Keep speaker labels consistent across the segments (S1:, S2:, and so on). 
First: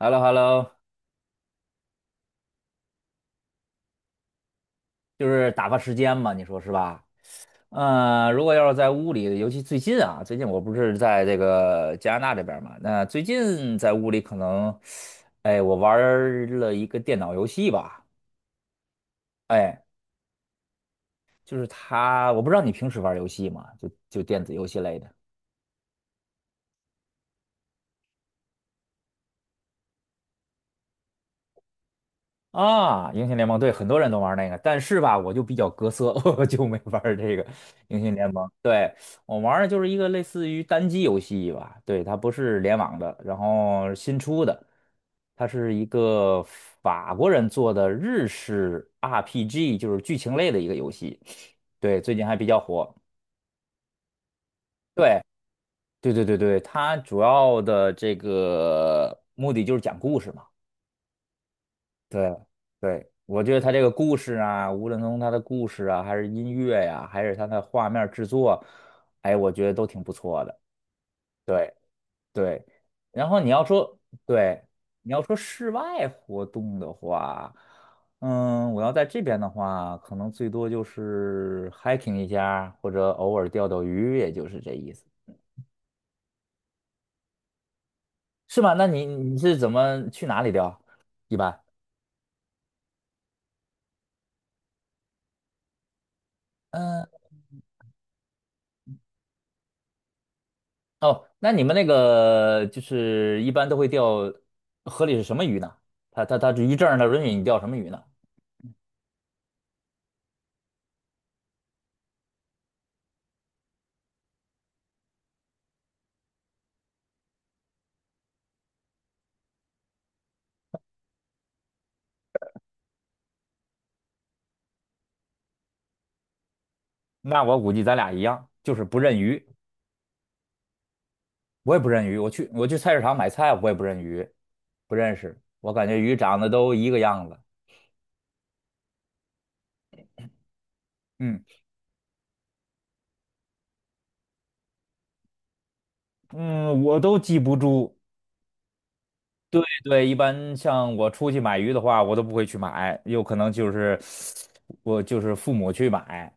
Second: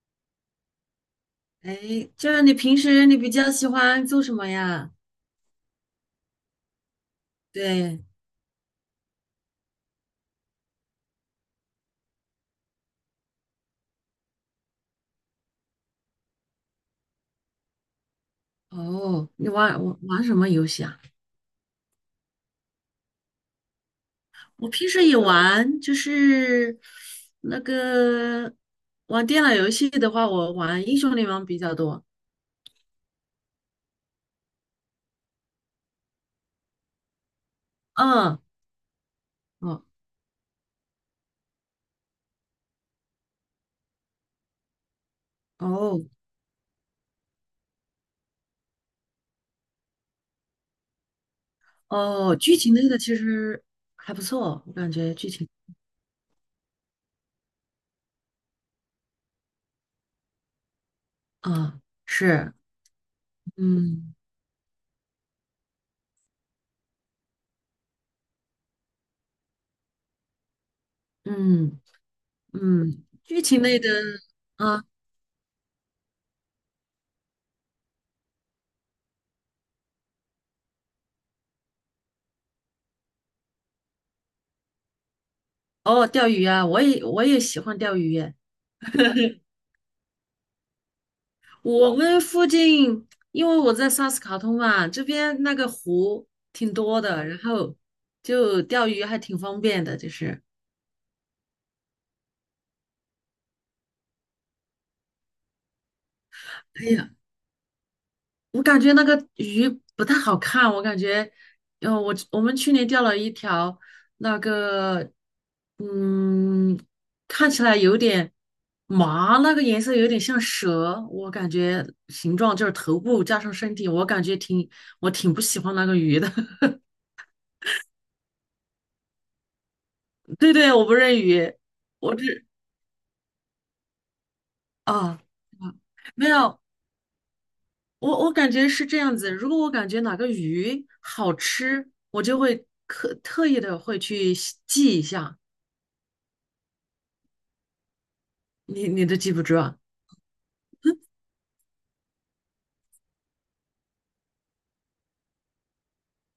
S1: h e l l o h e l l o。
S2: 哎，就是你平时比较喜欢做什么呀？
S1: 就是打发时间嘛，你说是吧？
S2: 对，
S1: 嗯，如果要是在屋里，尤其最近啊，最近我不是在这个加拿大这边儿嘛，那最近在屋里可能，哎，我玩儿了一个电脑游戏吧，
S2: 哦，你
S1: 哎，
S2: 玩什么游戏啊？
S1: 就是它，我不知道你平时玩儿游戏吗？就电子游
S2: 我
S1: 戏
S2: 平
S1: 类
S2: 时
S1: 的。
S2: 也玩，就是那个玩电脑游戏的话，我玩英雄联盟比较多。
S1: 啊，英雄联盟对，很多人都玩那个，但是吧，我就比较隔色，我就没玩儿这个英雄联
S2: 嗯，
S1: 盟。对，我玩的就
S2: 哦
S1: 是一个类似于单机游戏吧，对，它不是联网的，然后新出的，它是一
S2: 哦
S1: 个法国人做的日式 RPG，就是剧情类的一个游戏，对，最近还
S2: 哦，
S1: 比
S2: 剧
S1: 较
S2: 情类
S1: 火。
S2: 的其实还不错，我感觉
S1: 对，
S2: 剧情
S1: 对对对对，它主要的这个目的就是讲故事嘛。
S2: 啊，
S1: 对
S2: 是，
S1: 对，我觉得他这个
S2: 嗯
S1: 故事啊，无论从他的故事啊，还是音乐呀、还是他的画面制作，哎，我觉得都挺不错的。对
S2: 嗯
S1: 对，
S2: 嗯，
S1: 然后
S2: 剧
S1: 你
S2: 情
S1: 要
S2: 类的
S1: 说对，
S2: 啊。
S1: 你要说室外活动的话，嗯，我要在这边的话，可能最多就是 hiking 一下，或者偶尔钓钓鱼，也就是这意思，
S2: 哦，钓鱼啊，我也喜欢钓鱼。
S1: 是吧？那你是怎么去哪里钓？一般？
S2: 我们附近，因为我在萨斯卡通嘛，这边那个湖挺多
S1: 嗯。
S2: 的，然后就钓鱼还挺方便的。就是，
S1: 哦，那你们那个就是一般都会钓河里是什么鱼呢？它渔
S2: 哎
S1: 证他
S2: 呀，
S1: 它允许你钓什么鱼呢？
S2: 我感觉那个鱼不太好看，我感觉，我们去年钓了一条那个，嗯，看起来有点麻，那个颜色有点像蛇，我感觉形状就是头部加上身体，我感觉我挺不喜欢那个鱼的。
S1: 那我估计咱俩一样，就是不认鱼，
S2: 对对，我不认鱼。
S1: 我也不认
S2: 我
S1: 鱼。我
S2: 只
S1: 去我去菜市场买菜，我也不认鱼，
S2: 啊，
S1: 不认
S2: 啊
S1: 识。我感觉鱼
S2: 没
S1: 长得
S2: 有，
S1: 都一个样子，
S2: 我感觉是这样子。如果我感觉哪个鱼好
S1: 嗯
S2: 吃，我就会特意的会去记一下。
S1: 嗯，我都记不住。
S2: 你都记不住
S1: 对
S2: 啊？
S1: 对，一般像我出去买鱼的话，我都不会去买，有可能就是我就是父母去买，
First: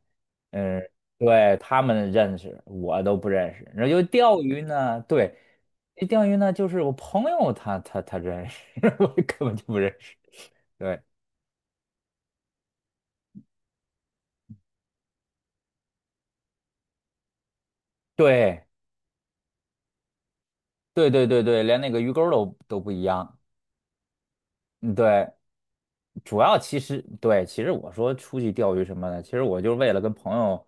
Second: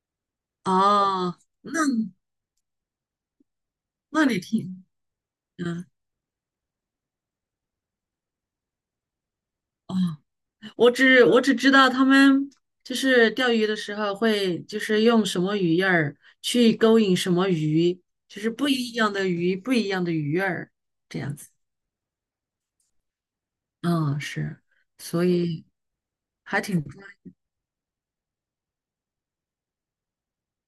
S1: 嗯，
S2: 哦，
S1: 对，他
S2: 那
S1: 们认识，我都不认识。然后就
S2: 那
S1: 钓鱼呢，对，
S2: 嗯，
S1: 钓鱼呢就是我朋友他认识，我根本就不认
S2: 哦，
S1: 识。
S2: 我
S1: 对
S2: 只我只知道他们就是钓鱼的时候会就是用什么鱼饵儿去勾引什么鱼，就是
S1: 对
S2: 不一样的鱼，不一样的鱼饵儿
S1: 对
S2: 这
S1: 对
S2: 样
S1: 对
S2: 子。
S1: 对，连那个鱼钩儿都不一样。
S2: 嗯，是，
S1: 嗯，
S2: 所
S1: 对，
S2: 以
S1: 主要
S2: 还
S1: 其
S2: 挺
S1: 实
S2: 专业。
S1: 对，其实我说出去钓鱼什么的，其实我就是为了跟朋友，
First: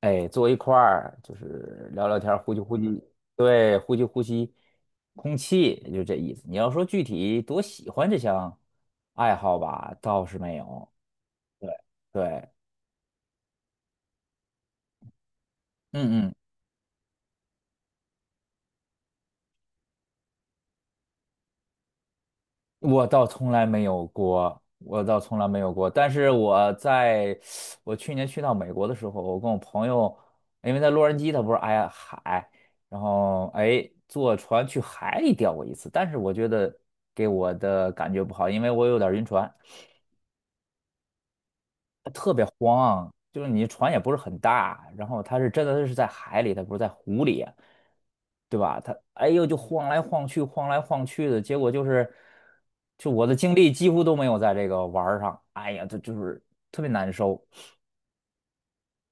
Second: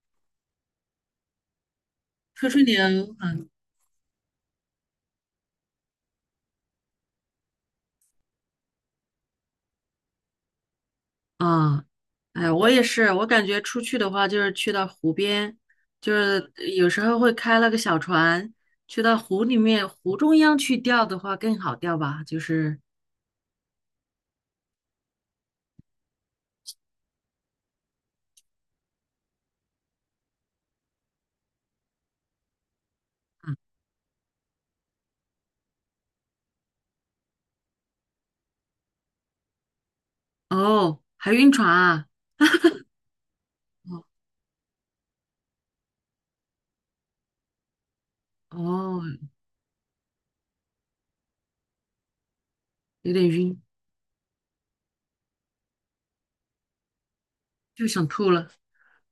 S1: 哎，坐一块儿，就是聊聊天儿，
S2: 吹
S1: 呼吸
S2: 吹
S1: 呼吸，
S2: 牛，啊。
S1: 对，呼吸呼吸空气，就这意思。你要说具体多喜欢这项爱好吧，倒是没有。对
S2: 啊，
S1: 对，
S2: 哎，我也是，我感觉出去的话，就是去到湖边，就
S1: 嗯嗯
S2: 是有时候会开了个小船，去到湖里面，湖中央去钓的话更好钓吧。就是，
S1: 我倒从来没有过，我倒从来没有过。但是我去年去到美国的时候，我跟我朋友，因为在洛杉矶，它不是挨海，然后
S2: 嗯，
S1: 哎坐船去海里钓过一次，但是我觉得给我的感觉不好，因为我有点晕船。
S2: 哦，还晕船啊，
S1: 它特别慌，就是你船也
S2: 哦
S1: 不是很大，然后它是真的是在海里，它不是在湖里，对吧？它
S2: 哦，
S1: 哎呦就晃来晃去，晃来晃去的，结果就是，就
S2: 有
S1: 我
S2: 点
S1: 的精
S2: 晕，
S1: 力几乎都没有在这个玩儿上，哎呀，这就是特别难受。
S2: 就想吐了。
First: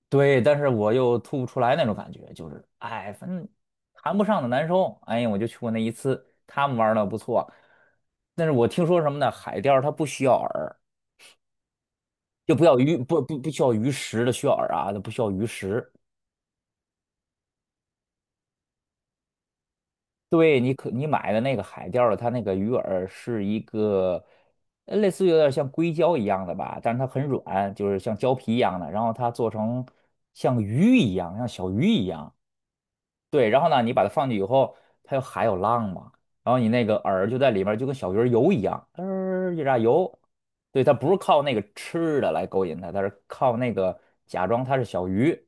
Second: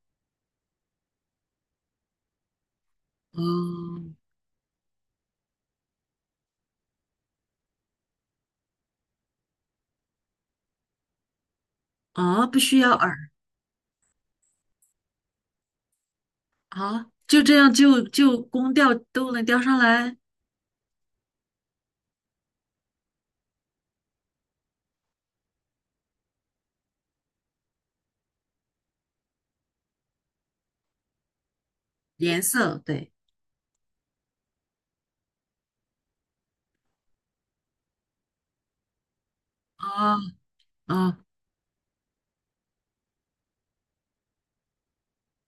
S1: 对，但是我又吐不出来那种感觉，就是哎，反正
S2: 哦，
S1: 谈不上的难受。哎呀，我就去过那一次，他们玩的不错，但是我听说什么呢？海钓它不需要饵，
S2: 啊，
S1: 就
S2: 不
S1: 不要
S2: 需
S1: 鱼，
S2: 要
S1: 不
S2: 饵
S1: 不不需要鱼食的需要饵啊，它不需要鱼食。
S2: 啊，就这样就光钓都能钓上来。
S1: 对你买的那个海钓的，它那个鱼饵是一个类似于有点像硅胶一样的吧，但是它很软，就是像胶皮一样的，然后它做成像鱼一样，像小鱼一样。
S2: 颜色对，
S1: 对，然后呢，你把它放进去以后，它有海有浪嘛，然后你那个饵就在里面儿，就跟小鱼儿游一样，一炸
S2: 啊
S1: 游。对，它不是
S2: 啊
S1: 靠那个吃的来勾引它，它是靠那个假装它是小鱼。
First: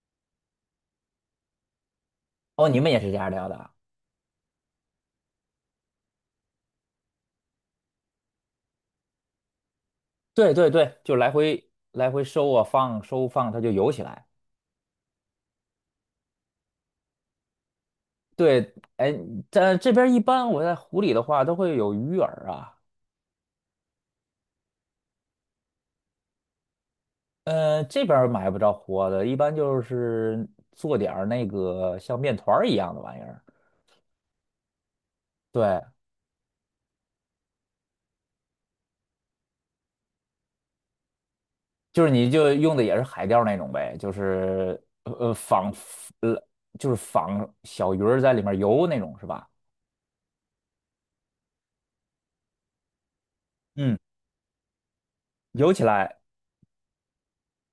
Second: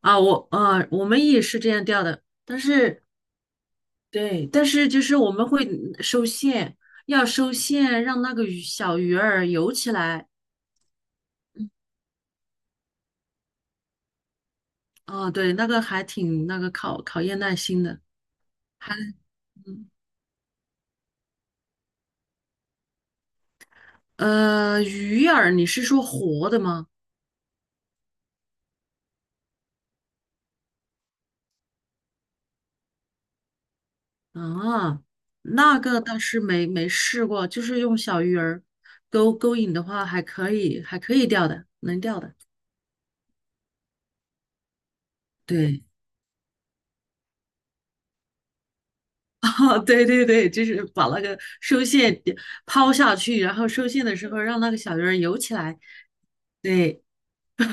S2: 啊，我们也是这样钓的。但
S1: 哦，你们也
S2: 是
S1: 是这样聊的啊
S2: 对，但是就是我们会收线，要收线，让那个鱼小鱼儿游起来。
S1: 对对对，就来回来回收啊放收放，它就游起来。
S2: 啊，对，那个还挺那个考验耐心的。
S1: 对，
S2: 还
S1: 哎，在
S2: 嗯
S1: 这边一般我在湖里的话都会有鱼饵啊，
S2: 鱼饵你是说活的吗？
S1: 这边儿买不着活的，一般就是做点儿那个像面团儿一样的玩意儿。
S2: 啊，那
S1: 对，
S2: 个倒是没试过，就是用小鱼儿勾引的话，还可以，还可以钓的，能
S1: 就是
S2: 钓
S1: 你
S2: 的。
S1: 就用的也是海钓那种呗，就是呃呃仿
S2: 对，
S1: 呃就是仿小鱼儿在里面游那种是 吧？
S2: 啊，对对对，就是把那个收线点抛下去，然后收
S1: 嗯，
S2: 线的时候让那个小鱼儿游起
S1: 游
S2: 来。
S1: 起来，
S2: 对。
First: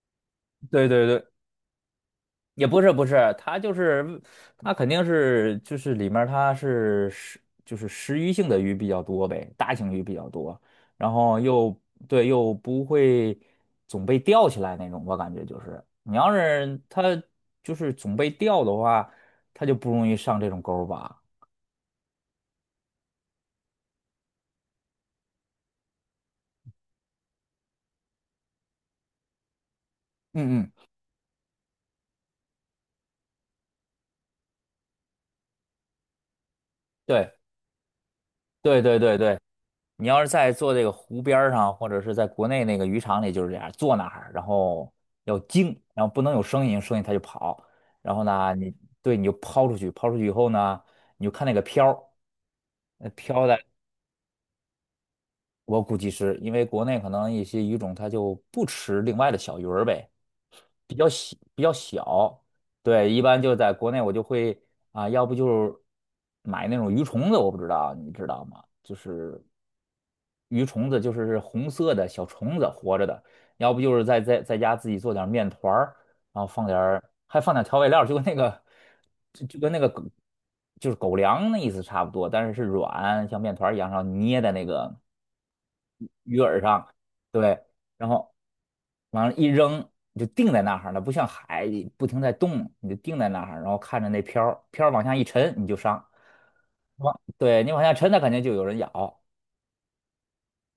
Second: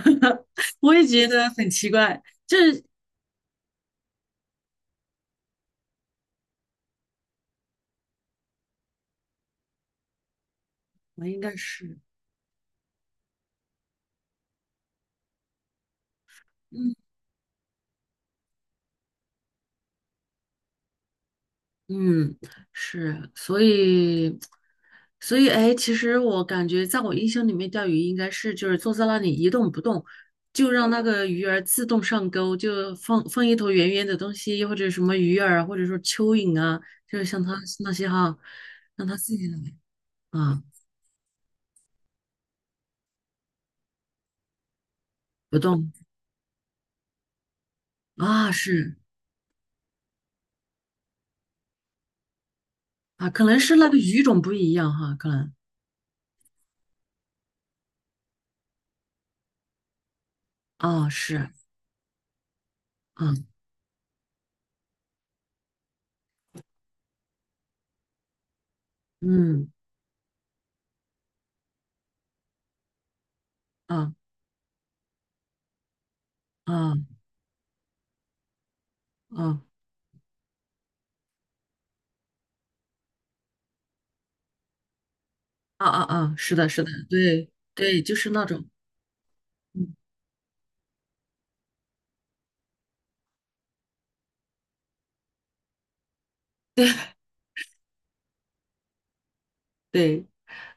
S1: 对
S2: 我也
S1: 对对。
S2: 觉得很奇怪。就
S1: 也不
S2: 是
S1: 是不是，它就是它肯定是就是里面儿它是食就是食鱼性的鱼比较多呗，大型鱼比较多，然
S2: 我
S1: 后
S2: 应该
S1: 又
S2: 是，
S1: 对又不会总被钓起来那种，我感觉就是你要是
S2: 嗯
S1: 它就是总被钓的话，它就不容易上这种钩儿吧。
S2: 嗯，是，所以，哎，其实我感觉，在我印象里面，钓鱼应该是就是坐在那里一动不动，
S1: 嗯
S2: 就
S1: 嗯，
S2: 让那个鱼儿自动上钩，就放一头圆圆的东西，或者什么鱼饵啊或者说蚯蚓啊，就是
S1: 对。
S2: 像它那些哈，
S1: 对对
S2: 让它
S1: 对
S2: 自
S1: 对，
S2: 己来。
S1: 你要是在
S2: 啊，
S1: 做这个湖边儿上，或者是在国内那个渔场里，就是这样，坐那儿，然后要
S2: 不
S1: 静，
S2: 动，
S1: 然后不能有声音，有声音它就跑。然后
S2: 啊，
S1: 呢，
S2: 是
S1: 对，你就抛出去，抛出去以后呢，你就看那个漂儿，呃
S2: 啊，可
S1: 漂的，
S2: 能是那个鱼种不一样哈，可能
S1: 我估计是因为国内可能一些鱼种它就不吃另外的小鱼儿呗，比较
S2: 啊，
S1: 小，
S2: 是
S1: 比较小。对，一
S2: 啊，
S1: 般就在国内我就会啊，要不就是买那种鱼虫子，我不知道，你知道吗？就是。
S2: 嗯。
S1: 鱼虫子，就是红色的小虫子活着的，要不就是
S2: 啊。
S1: 在家自己做点面团儿，然后放点儿
S2: 嗯
S1: 还放点调味料就跟那个就就
S2: 嗯，
S1: 跟那个狗就是狗粮那意思差不多，但是是软，像面团儿一样，然后捏在那个
S2: 啊啊啊！
S1: 鱼
S2: 是
S1: 饵
S2: 的，是
S1: 上，
S2: 的，对
S1: 对，
S2: 对，
S1: 然
S2: 就是
S1: 后
S2: 那种，
S1: 往上一扔。
S2: 嗯，
S1: 你就定在那儿了，不像海不停在动，你就定在那儿，然后看着那漂儿漂儿往下一沉，你就上。往对你往下沉，它肯定就有人咬。
S2: 对，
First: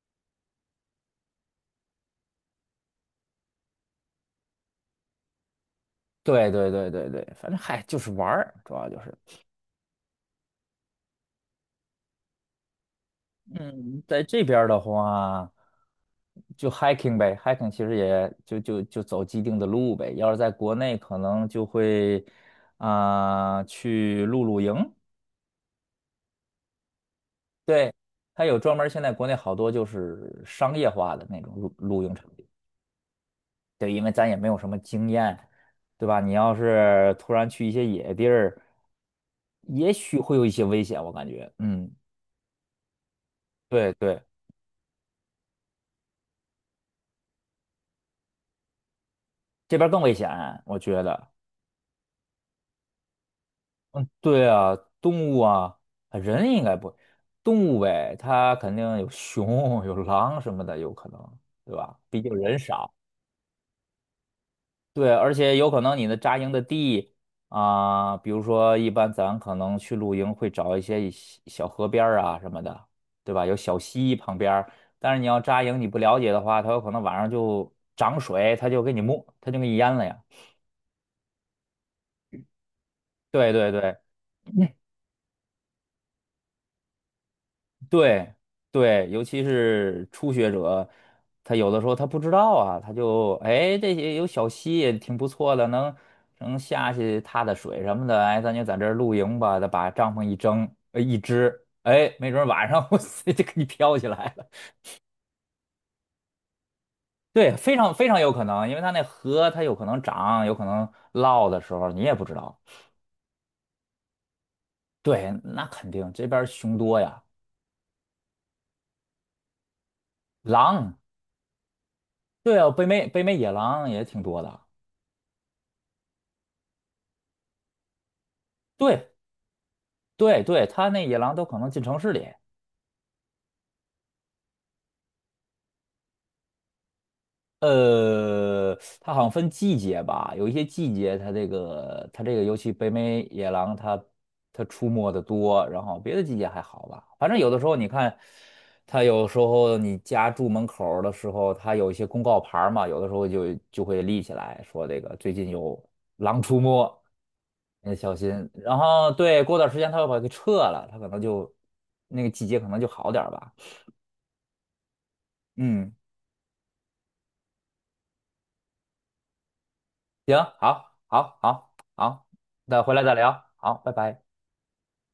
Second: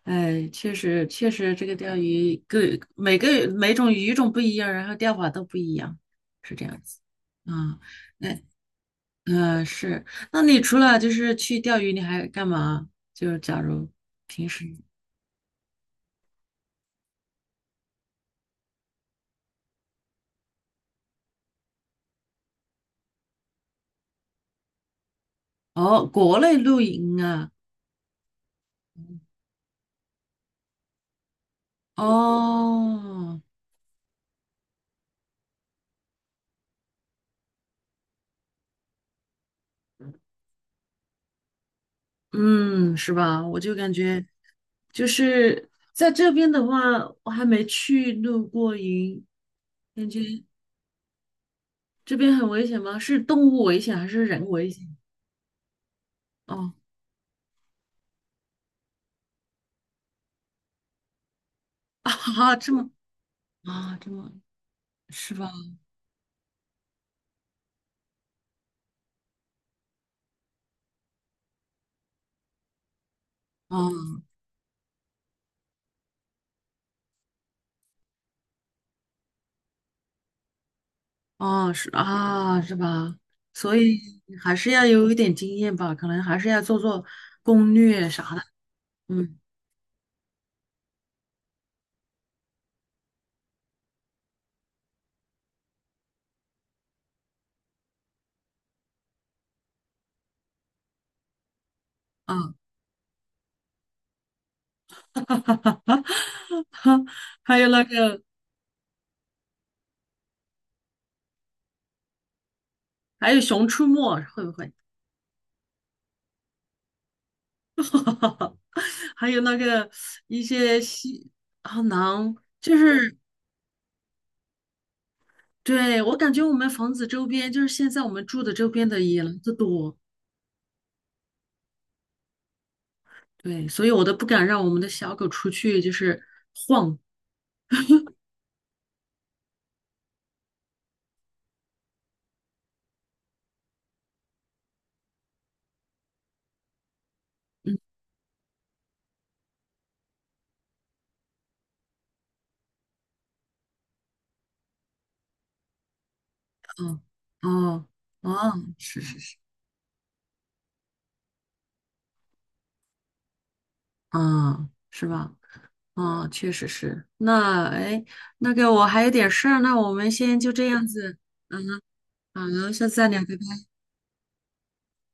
S2: 哎，确实确实，这个钓鱼各每个每种鱼种不一样，然后钓法都不一样，
S1: 对
S2: 是这
S1: 对
S2: 样
S1: 对
S2: 子。
S1: 对对，反正
S2: 啊，
S1: 嗨，就是玩
S2: 那
S1: 儿，主要就是，
S2: 呃是，那你除了就是去钓鱼，你还干嘛？就是假如
S1: 嗯，在这
S2: 平
S1: 边
S2: 时
S1: 儿的话，就 hiking 呗，hiking 其实也就走既定的路呗。要是在国内，可能就会啊、去露营，
S2: 哦，国内露营啊，
S1: 对，它有专门儿现在国内好多就是商业化的那种露营场地，
S2: 哦，
S1: 对，因为咱也没有什么经验，对吧？你要是突然去一些野地儿，也许会有一些危险，我感觉，嗯，
S2: 嗯，是吧？我就
S1: 对
S2: 感
S1: 对。
S2: 觉。就是在这边的话，我还没去露过营，
S1: 这边更
S2: 感
S1: 危
S2: 觉
S1: 险，我觉得。
S2: 这边很危险吗？是动物危险还
S1: 嗯，
S2: 是人
S1: 对
S2: 危
S1: 啊，
S2: 险？
S1: 动物啊，啊人应
S2: 哦，
S1: 该不，动物呗，它肯定有熊、有狼什么的，有可能，对吧？毕竟
S2: 啊，
S1: 人
S2: 这么
S1: 少。
S2: 啊，这么
S1: 对，而
S2: 是吧？
S1: 且有可能你的扎营的地啊，比如说一般咱可能去露营会找一些小小河边儿啊什么的，对吧？有小
S2: 啊
S1: 溪旁边儿但是你要扎营你不了解的话，它有可能晚上就涨水，它就给你没，它就给你淹了呀。
S2: 啊，是啊，是吧？
S1: 对对
S2: 所以
S1: 对。
S2: 还是要有一点经验吧，可能还是要做做攻略
S1: 对
S2: 啥的。
S1: 对，尤
S2: 嗯，
S1: 其是初学者，他有的时候他不知道啊，他就哎这些有小溪也挺不错的，能下去踏踏水什么的，哎，咱就在这儿露营吧，他把帐篷一蒸，一支，哎，没准儿
S2: 啊，
S1: 晚上 我塞就给你飘起来了。对，
S2: 还有
S1: 非
S2: 那
S1: 常非常
S2: 个，
S1: 有可能，因为它那河它有可能涨，有可能涝的时候你也不知道。
S2: 还有《熊出没》，会不会？
S1: 对，那肯定这边儿熊多呀，
S2: 还有那个一些
S1: 狼，
S2: 好囊，
S1: 对啊，
S2: 就
S1: 北美
S2: 是
S1: 北美野狼也挺多的。
S2: 对我感觉我们房子周边，就是现在我们住的周边的
S1: 对，
S2: 野狼子多，
S1: 对对，它那野狼都可能进城市里。
S2: 对，所以我都不敢让我们的小狗出去，就是晃。
S1: 它好像分季节吧，有一些季节它这个它这个，尤其北美野狼它出没的多，然后别的季节还好吧。反正有的时候你看，它有时候你家住门口儿的时候，它有一些公告牌儿嘛，有的时候就会立起来说这个最近有狼出
S2: 嗯，
S1: 没，
S2: 哦
S1: 你得小
S2: 哦
S1: 心。
S2: 哦，
S1: 然
S2: 是
S1: 后
S2: 是是，
S1: 对，过段时间它又把它给撤了，它可能就那个季节可能就好点儿吧。
S2: 啊，是吧？
S1: 嗯。
S2: 啊，确实是。那哎，那个我还有点事儿，那我们先
S1: 行，
S2: 就这样
S1: 好，
S2: 子，
S1: 好，
S2: 嗯，
S1: 好，好，
S2: 好，
S1: 那
S2: 下次
S1: 回来
S2: 再
S1: 再
S2: 聊。拜
S1: 聊，
S2: 拜。
S1: 好，拜拜。